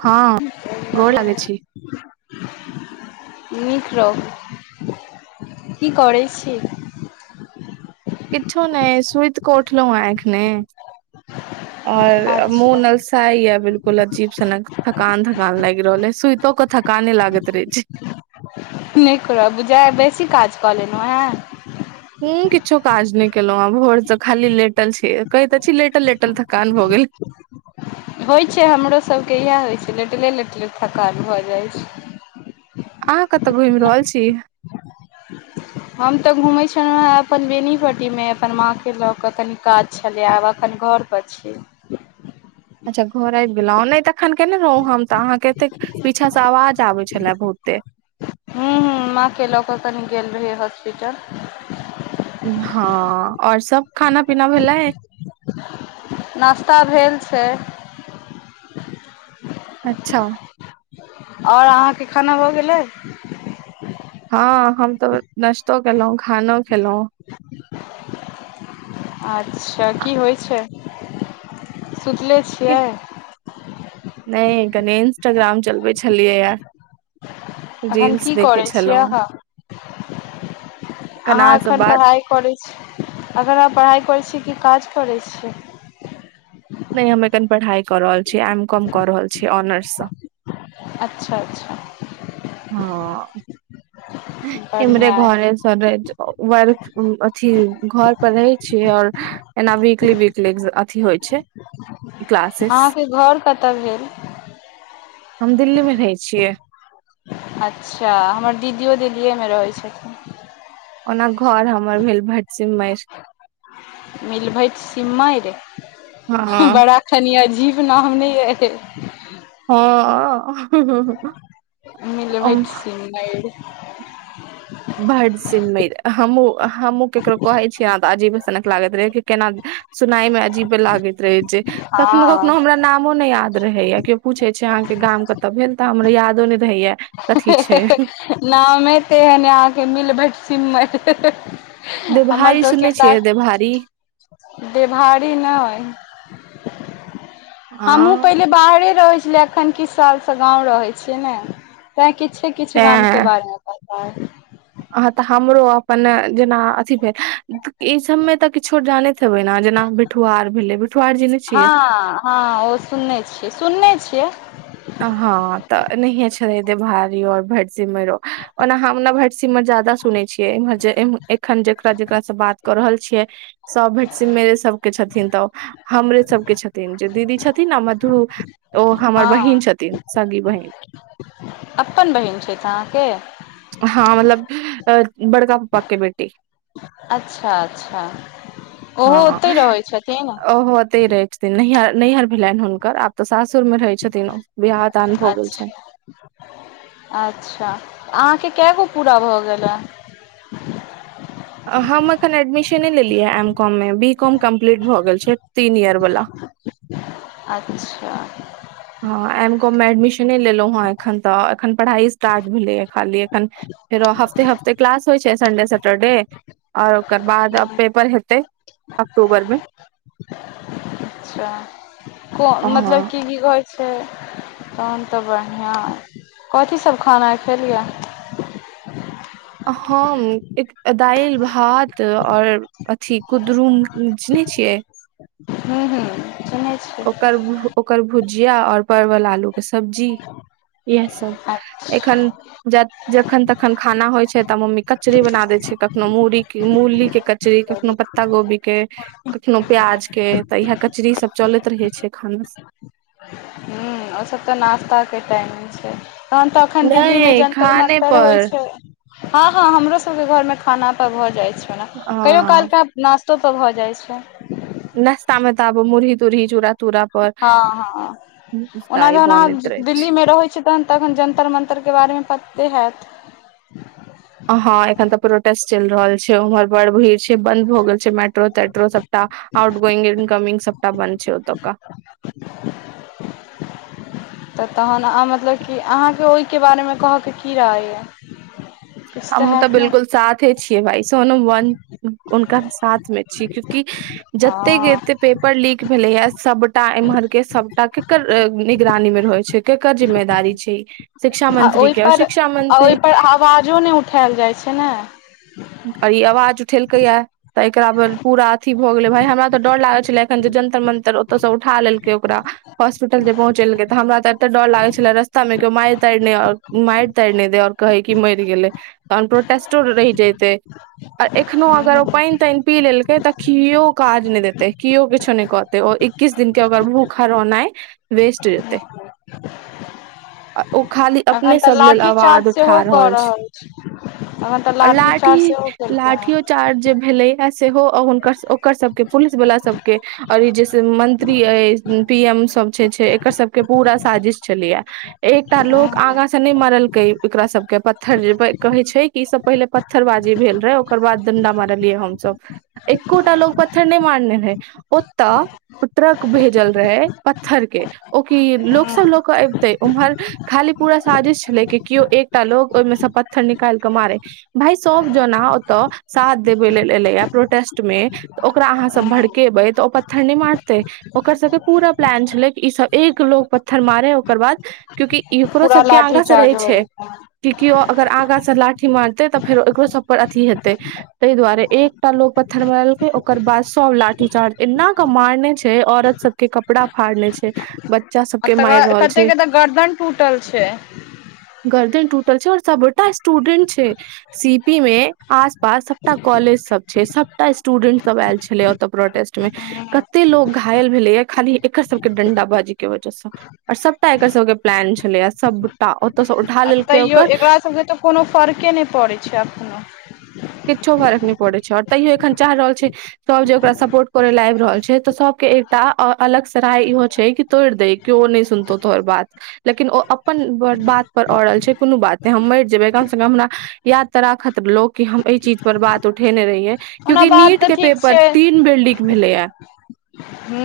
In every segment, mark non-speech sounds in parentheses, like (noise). हँ गोर लागै छी निक रहो। की करें छे। किछो नहि सुति के उठलो है ऐखने आओर अच्छा मुनअल्स तय या बिल्कुल अजीब सनक थकान थकान लागि रहल ह सुतो केऽ थकाने लागैत रहेत छै। नै करब बूझे आइ बेबी काज क लेलू ह। ॐह किछो काज नहि केलहुँ आ भोरसँ खाली लेटल छी कहै त छी लेटल लेटल थकान भऽ गेल। होय छै हमरोसभके इएह होय छै लेटले लेटले थकान भऽ जाइत छै। अहाँ कतऽ घूमि रहल छी। हम त घुमै छलहुँ ह अपन बेनीपट्टीमे अपन माँ क लऽ कऽ तनि काज छलै आब एखन घरपर छी। अच्छा घर आबि गेलहुँ नहि तखन केने रहौ हम अहाँके एते पीछा से आवाज आबै छले बहुते हूँ हूँ माँके लऽ कऽ कनि गेल रहि हॉस्पिटल हँ आ ओर सब खाना पीना भेलै नश्ता भेल छै। अच्छा आओर अहाँके खाना भऽ गेलै हँ हम तऽ नाश्तो केलू खानो खेलहुॅं अच्छा की होइ छै सुतले छियै। नहि कनी इंस्टाग्राम चलबे छलियै य एखन की करै छियै छलहुँ हेँ अहाँ अहाँ अहाँ से एखन बात पढ़ाइ करै छी अगर अहाँ पढ़ाइ करैत छी कि काज करै छी। नहि हम एखन पढ़ाई कर रहल छी एम कॉम क रहल छिये ऑनर्स स अच्छा अच्छा हँ अ हींह इम्हरे बढ़िआँ अइ घर अछि (inaudible) ऐना वीकली वीकली अथी होइ छै। क्लासेस अहाँके घर कतऽ भेल हम दिल्ली मे रहै छियै। अच्छा हमर दीदीयो दिल्लीएमे रहै छैथ। ओना घर हमर भेल भटसिमैर मिल भट सिम्मैर हँ बड़ा कनि अजीव नाम ने ऐय हँ अ अऽ मिल भइ सि मार, ह, बडसीमैर, हमूँ, हमहूँ केकरो कहै छियै ने तऽ, अजीब सनक लागैत रहै छै, कि केना, सुनाय मे अजीबे लागैत रहै छै कखनो- कखनो हँ हमरा नामो नै याद रहैया केओ। पूछे छै आहाँके गाम कतऽ भेल तऽ हमरा यादो नै रहैया। कथी छै ह-ह-ह नाम तेहन है आहाँके मिलभटसिम्मर। देभारी सुनने छियै देभारी? देभारी नैय। हमहूँ हँ पहिले बाहरे रहै छेलियै एखन किछ सालसँ गाँव रहै छियै ने। तैं किछे- किछे गाम के बारे मे पता अइ। आहाँ तऽ हमरो अपन जेना अथि भेल ई सबमे तऽ किछो जानैत- हेबै नऽ जेना बिठुआर भेलेै बिठुआर जने छियै। हँ हँ ओ सुनने छियै सुनने छियै। हँ तऽ नैहिए छोड़ेतै भाबियो और भैट- सिमरो ओना हमना भटसिमर जादा सुने छियै इम्हर जे इम एखन जेकरा- जेकरा सँ बात- कऽ रहल छियै सब भेटसिमरे सब के छथिन तऽ। हमरे सबके छथिन जे दीदी छथिन नऽ मधु। ओ हमर हँ बहिन छथिन सगी बहिन। अपन बहिन छैथ आहाँके। हँ मतलब अ बड़का पप्पा के बेट- अच्छा- अच्छा ओहो हँ ओतैय रहै छथिन? नैहर-नैहर भेलैन हुनकर आब तऽ सासुर मे रहै छथिन ओ बियाह दान भऽ गेल छैन। अच्छा अच्छा आहाँके केए गो पूरा भऽ गेल ए? हम एखन एडमिशने लेलियै एम कॉम मे बी कॉम कम्प्लीट भऽ गेल छै तीन इयर बला। अच्छा हँ एम कॉम मे एडमिशने लेलौ हेँ एखन तऽ एखन पढ़ाइ स्टार्ट भेलैए खाली एखन। फेरो हफ्ते -हफ्ते क्लास होय छै सन्डे सटरडे। आऔर ओकर बाद पेपर हेतै अक्टूबरमे। अच्छा को मतलब की- की कहै। छै तहन तऽ बढ़िआँ अइ कथी सब खाना आय खेलियै? हम एक दैल, भात, और- अथि कुदरूम चिन्है छियै? हुँ, हूँ। सुनै छियै ओकर-ओकर भुजिया और परवल आलू- सब्जी इहे सब अच्छा एखन जखन तखन खाना होय छै। तऽ मम्मी कचरी बना देै छै कखनो मुरी मुरली के कचरी, कखनो पत्ता गोभी के- कखनो प्याज के तऽ इएह कचरीसब चलैत रहै छै खाना- हूँ ओसब तऽ नाास्ता के टाइम छै। तहन तऽ अखन दिल्ली मे नहि जंतर खाने मन्तर होय पर छै। हँ, हँ हमरोसबके घरमे खाना तऽ भऽ जाइ छै ओना कहियो ह कालकऽ। नाश्तो सब भऽ जाय छै। नास्ता मे तब, मुुरही तुुरही चूरा- हँ, हँ ओना ई जहन आहाँ बनैत रहे दिल्ली छै मे रहै छै तहन- तखन जन्तर मन्तर के बारे मे पत्ते हेएत? हँ एखन तऽ प्रोटेस चैल रहल छै उम्हर बड़ भीड़ छै। बंद भऽ गेल छै मेट्रो तेट्रो सबटा आउट गोइंग इनकमिंग सबटा बन्द छै ओतोका। तऽ तहन हाँ मतलब कि आहाँके ओय के बारेमे कहके की राय या? हम तऽ बिल्कुल साथे छियै भाइ सोनू वन उनका साथ मे छिय क- क, जते हँ कते पेपर लीक, भेले य, सबटा इम्हर के, सबटा केकर निगरानी मे रहै छै, केकर जिम्मेदारी छै ई, आ ओहिप आ ओहिपर आवाजो नहि उठायल जाइत छै ने अर ई आवाज उठेल कैय तऽ एकरापर पूरा अथी भऽ गेलै भाय हमरा तऽ डर लागैत छलै एखन जे जन्तर मन्तर ओतयसँ उठा लेलकै ओकरा हॉस्पिटल जे पहुचेलकै तऽ हमरा तऽ एतेक डर लागै छलै रस्ता मे केओ मारि तारने आ मारि तारि नहि दे आओर कहै कि मरि गेलै तहन प्रोटेस्टो रहि जते आर एखनो अगर ओ ह पानि तानि पी लेलकै तऽ केओ काज नहि देते किओ किछो नहि कहते ओ किस दिन के अगर भूखा रोनाइ ह ओ खाली अखन अपने सब लेल आवाज उठा रहल छै। हमरा तऽ लाठी चार्ज सेहो केलकै हैं। इ चार्ज भेले य सेहो ओकर सबके पुलिस वाला सब के और ई जेैसे मंत्री पी एम सब छै छै एकर सबके पूरा साजिश छलैया। एकटा लोग हँ आगा से नहि मारलकै एकरा सबके प प कहै छै कि ई सब पहिले पत्थरबाजी भेल रहे ओकर बाद दंडा मारलियै हमस एकोटा लोक पत्थर नहि मारने ह ओ तऽ ट्रक भेजल रहेै पत्थर के ओकी लोक ह सब लऽ कऽ अबिते उम्हर खाली पूरा साजिश छलै कि केओ एकटा लोग ओहिमेसँ पत्थर निकालके मारे भााय सब जना ओतऽ साथ देबे लेल एले हा प्रोटेस्ट मे तऽ ओकरा अहाँ सब ह भड़केबै तऽ ओ पत्थर नहि मारतै ओकर सबके पूरा प्लान छलै ईसभ एक लोग पत्थर मारे ओकर बाद क्यंि एककरो सब के आगा से रहे छै। हँ। कि केओ अगर आगाँसँ लाठी मारतै तऽ फेर ओरो सभपर अथिी हेतै। ताहि दुआरे एकटा लोग पत्थर मेलकै ओकर बाद सब लाठी चार्ज एना क मारने छै औरत सब के कपड़ा फाड़ ले छै। बच्चा आ सबके मारि त रहल कते छै कतऽ गर्दन टूटल छै। गर्दन टूटल छै और सबटा स्टूडेंट छै। सी पी मे आसपास सबटा कॉलेज सब छै सबटा स्टूडेंट सब आयल छलै ओत प्रोटेस्ट मे कते लो घायल भेलै या खाली एकर सबके डं्ड बाजी के वजहसँ आर सभटा एकर सबके प्लान छले आ सबटा ओतसँ उठा आ लेलक तैयो एकरा सबके तऽ कोनो फर्के नहि पड़ै छै एखो किछो फरक नहि पड़ै छै आओर तैयो एखन चाहि रहल छै। सब जे ओकरा सपोर्ट करे लए आबि रहल छै तऽ सबके एकटा अलग स राय इहो छै कि तोड़ दे। केओ नहि सुनतौ तोहर बात लेकिन ओ अपन बात पर और छै। कोनो बात ह हम मरि जेबे कम से कम हमरा याद तऽ राखत लोग क हम एहि चीज पर बात उठेने रहिये ओना क्यूंि बात नीट तऽ के ठीक पेपर छै तीन बिल्डिंग भेलै है। ह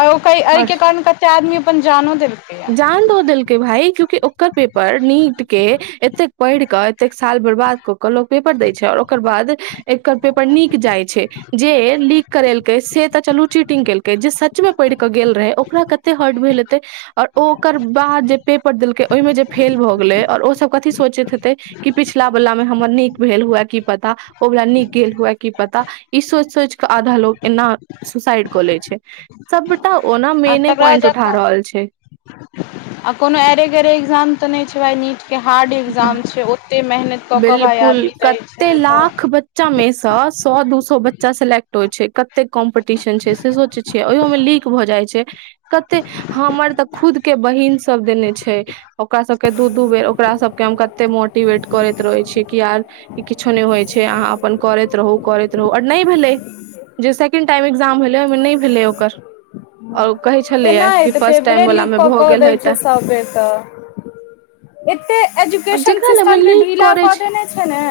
आ ओ एहि के कारण कते आदमी अपन जानो दे जान्ो दल के भाइ चूँकि ओकर पेपर नीट के एतेक पढ़ क एतेक साल बर्बाद क के लोग पेपर दै छै आऔर ओकर बाद एकर पेपर नीक जाइ छै। जे लीक करेलकै से तऽ चलू चीटिंग केलकै जे सचमे पढ़ि कऽ गेल रहे ओकरा कत हट बल त ओ ओकर बाद जे पेपर देलकै ओहिमें जे फेल भए गेले और ओ सब कथी सोचैत हेते कि पिछला वला मे हमर नीक भेल हुए की पता ओवला नीक गेल हुए की पता ई सोच सोच के आधा लोग एना सुसाइड क लै छै सबटा ओना आ मेने तकरा पॉइंट उठा जकाँ रहल छै आ कोनो एरे गरे ए्जाम त नै छै भाइ नीट के हार्ड एक्जाम छै ओतेक मेहनत क क भाय बिल्कुल आदमी दै कते छै त लाख बच्चा मे से सौ दू सौ बच्चा सेलेक्ट होइ छै कते कॉम्पटीशन छै से सोचे छै ओयो मे लीक भ जाइ छै कते हमर त खुद के बहिन सब देने छै ओकरा सभके दू दू बेर ओकरा सभके हम कते मोटिवेट करैत रहै छिये कि यार कि किछो नै होइ छै अहाँ अपन करैत रहू करैत रहू आर नै भेलै जे सेकेंड टाइम ए्जाम भेलै ओहि मे नै भेलै ओकर ओर उ कहे छलेये केना कि फर्स्ट टाइम वाला मे भ गेल हे त से बे त एते आओर एजुकेशन जेकरा लग मे सिस्टम के लीक ढीला करै क देने छै ने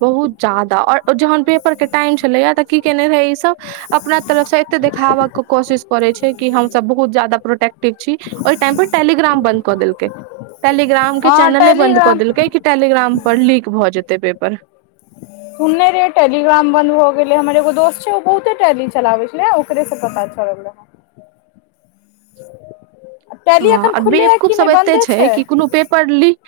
बहुत ज्याददा आओर जहन पेपर के टाइम छलैए त की केने रहे ई सभ अपना तरफसँ एतेक देखाब के कोशिश करैत छै कि हम सभ बहुत ज्यादा प्रोटेक्टिव छी ओहि टाइम पर टेलीग्राम बंद क देलकै टेलीग्राम के हँ चैनले बन्द क टेलीग्राम देलकै कि टेलीग्राम पर लीक भ जेतै पेपर (unintelligible) सुनने रै टेलीग्राम बन्द भ गेलै हमर एोगो दोस्त छै ओ बहुते टेली चलाबैत छलै ओकरे से पता चललै हँ (unintelligible) टेली हँ एखन आ खुलले ऐ बेवकूफ कि नै सब एते बन्दे छै कि कोनो पेपर लीक।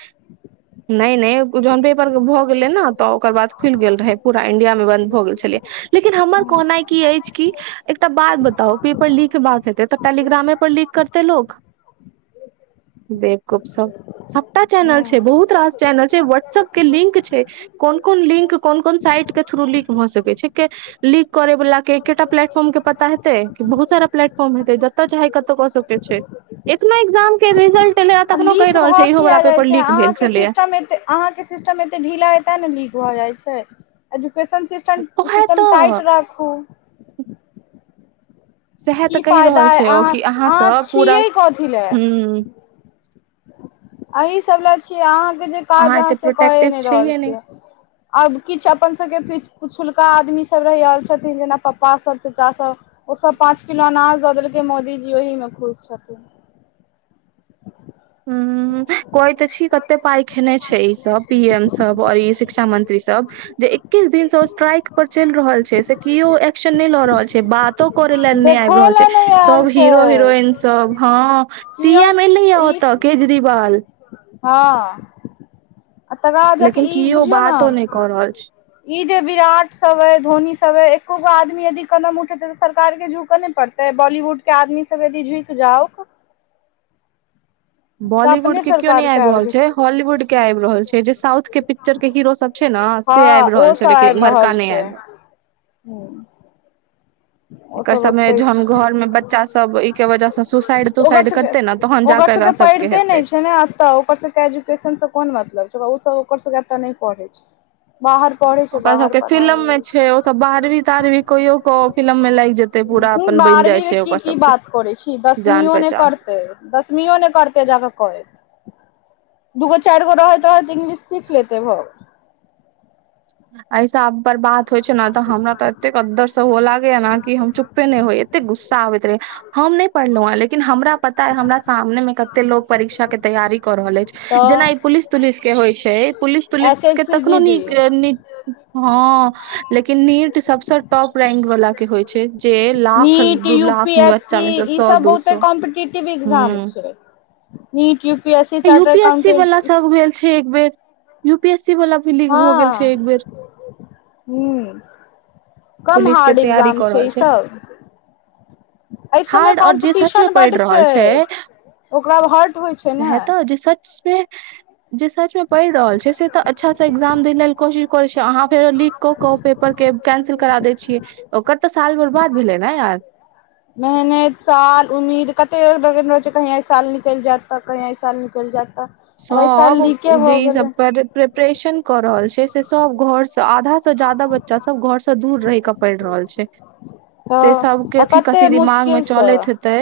नै नै जोहन पेपर भ गेलै ने त ओकर बाद खुलि गेल रहै पूरा इंडिया मे बन्द भ गेल छलै लेकिन हमर कहनाइ की अछि कि एकटा बात बताउ पेपर लिकबाक हेते त टेलीग्रामे पर लिक करते लोग बेबगुपशप सबटा चैनल छै बहुत रास चैनल छै व्हाट्सएप के लिंक छै कोन कोन लिंक कोन कोन साइट के थ्रू लिंक सकै छै के लीक करे वला के एकेटा प्लेटफॉर्म के पता हेतै कि बहुत सारा प्लेटफॉर्म हेतै जत जत चाहे कतौ क सके छै एखनो एग्जाम के रिजलट एले आ तखनो कहि लीक रहल भऽ छै इहो वाला पेपर लीक भेल छलेय अहा के सिस्टम एते ढीला ते ने लीक भए जाय छै एजुकेशन सिस् ऐजूकेशन ओहे सिस्टम टाइट तऽ राखू सैहा त की कहि फायदा रहल अइ छै ओ कि अहाँ सब पूरा छियै कथी हम्म अहीसभ लेलए छियै अहाँकेँ जे काज अहाँ एते से कए प्रोटेक्टिव नै रहल छैहे नहि छियै आओर किछु अपन सभ के पिछुलका आदमी सभ रहि आ छथिन जेना पापा सभ चाचा सभ ओ सभ पाँच किलो अनाज द देलकै मोदीजी ओहि मे खुश छथिन हम्म हम्म कहै ते छी कते पाइ खेने छै ई सब पी एम सब आओर ई शिक्षा मंत्री सब जे एकीस दिनसँ ओ स्ट्राइक पर चलि रहल छै से कियो एक्शन ननै ल रहल छै बात तो करै ल नै आबि देखो रहल छै ले नहि आयल तब हीरो छै हिरोइन सब हँ सी कियो एम ए लैय ई अत केजरीवाल हँ आ तकराद लेकिन ई केओ बुझियौ ने बातो नहि कऽ रहल छै ई जे विराट सब ऐ धोनी सब ऐ एकोगो आदमी यदि कलम उठेतै त सरकारके झुूक नै पड़तै त बॉलीवुड के आदमी सब यदि झुकि जाउ तऽ बॉलीवुड अपने के कियो नहि सरकार के आबि रहल छै जेतै हॉलीवुड के आबि रहल छै जे साउथ के पिक्चर के हीरो सब छै ने से हँ आबि ओ रहल छै लेकिन एम्हरका नहि आब रहल हू एकर सबमे जहन छै घर में बच्चा सब ऐके वजह सँ सुसाइड ओकर तुसाइड सबके करते ने तहन जा कऽ एकरा सब के हेतै। तऽ ओकर सभके एजुकेशनसँ कोन मतलब छै ओ सब ओकर सभके एतय नहि पढ़ै छै। बाहर पडै़ छै ओकरा बाहर सबके पढ़ा फिल्म मे रहल छै। ओ सब बारबी तारबी कहियो कऽ। बारहवींमे की ओकर की सबके बात करै छी जान दसमीयो नै पहचान करतै। दसमियो नहि करतै जाकऽ कहैत दूगो चारि गो रहैत रहै तऽ इंग्लिश सीख लेतै भ गेल। ऐइसा आब बरबाद होइ छै ने तऽ हमरा तऽ एतेक अद्दर सँ होअ लागेया ने कि हम चुप्पे नै होय एते गुस्सा आबैत रहे। हम नै पढ़लहुं हेँ लेकिन हमरा पता ऐ हमरा सामने मे कते लोक परीक्षा के तैयारी कऽ रहल अछि। जेना तऽ ई पुलिस तुलिस के होइ छै पुलिस एस तुलिस के एस सी तखनो जी नीक डी नी हाँ लेकिन नीट सबसँ टॉप रैंक वला के होइ छै जे लाख नीट दू U P lakh S C बच्चामे से ई सौ सब दू बहुते सौ कॉम्पिटेटिव एग्जाम हुँ। छै NEET U P S C charter UP SC accountant वला सब भेल छै एक बेेर। यूपी एस सी वला भी लीक भऽ गेल छै। एक बेर हुं। कम पुलिस के हार्ड तैयारी एग्जाम कऽ छै रहल ईसभ। ऐ सभमे हार्ड आओर जे सच मे कॉम्पिटिशन पढ़ि बड रहल छै छैय। ओकरा अब हर्ट होइ छै ने। है तऽ जे सच मे जे सच में पड़ई रहल छै से तऽ अच्छा से एग्जाम दे लेल कोशिश अहाँ फेर लीक कऽकऽ ओ पेपर के कैंसिल करा दै छियै। ओकर तऽ साल बरबाद भेलै ने यार। मेहनेत साल उम्मीद कतेक लगेने रहै छै कहीं एहिइ साल निकैल जेएत तह कहीं एहि साल निकैल जेएत तह। सब जे ई सब प्रेपरेशन कऽ रहल छै से सब घोर सँ आधा सबसे जादा बच्चा सब घोरसँ दूर रहि कऽ पढ़ई रहल छै। से सब तऽ के आ कथि कते कथि दिमाग में मुश्किलसँ चलैत हेतै।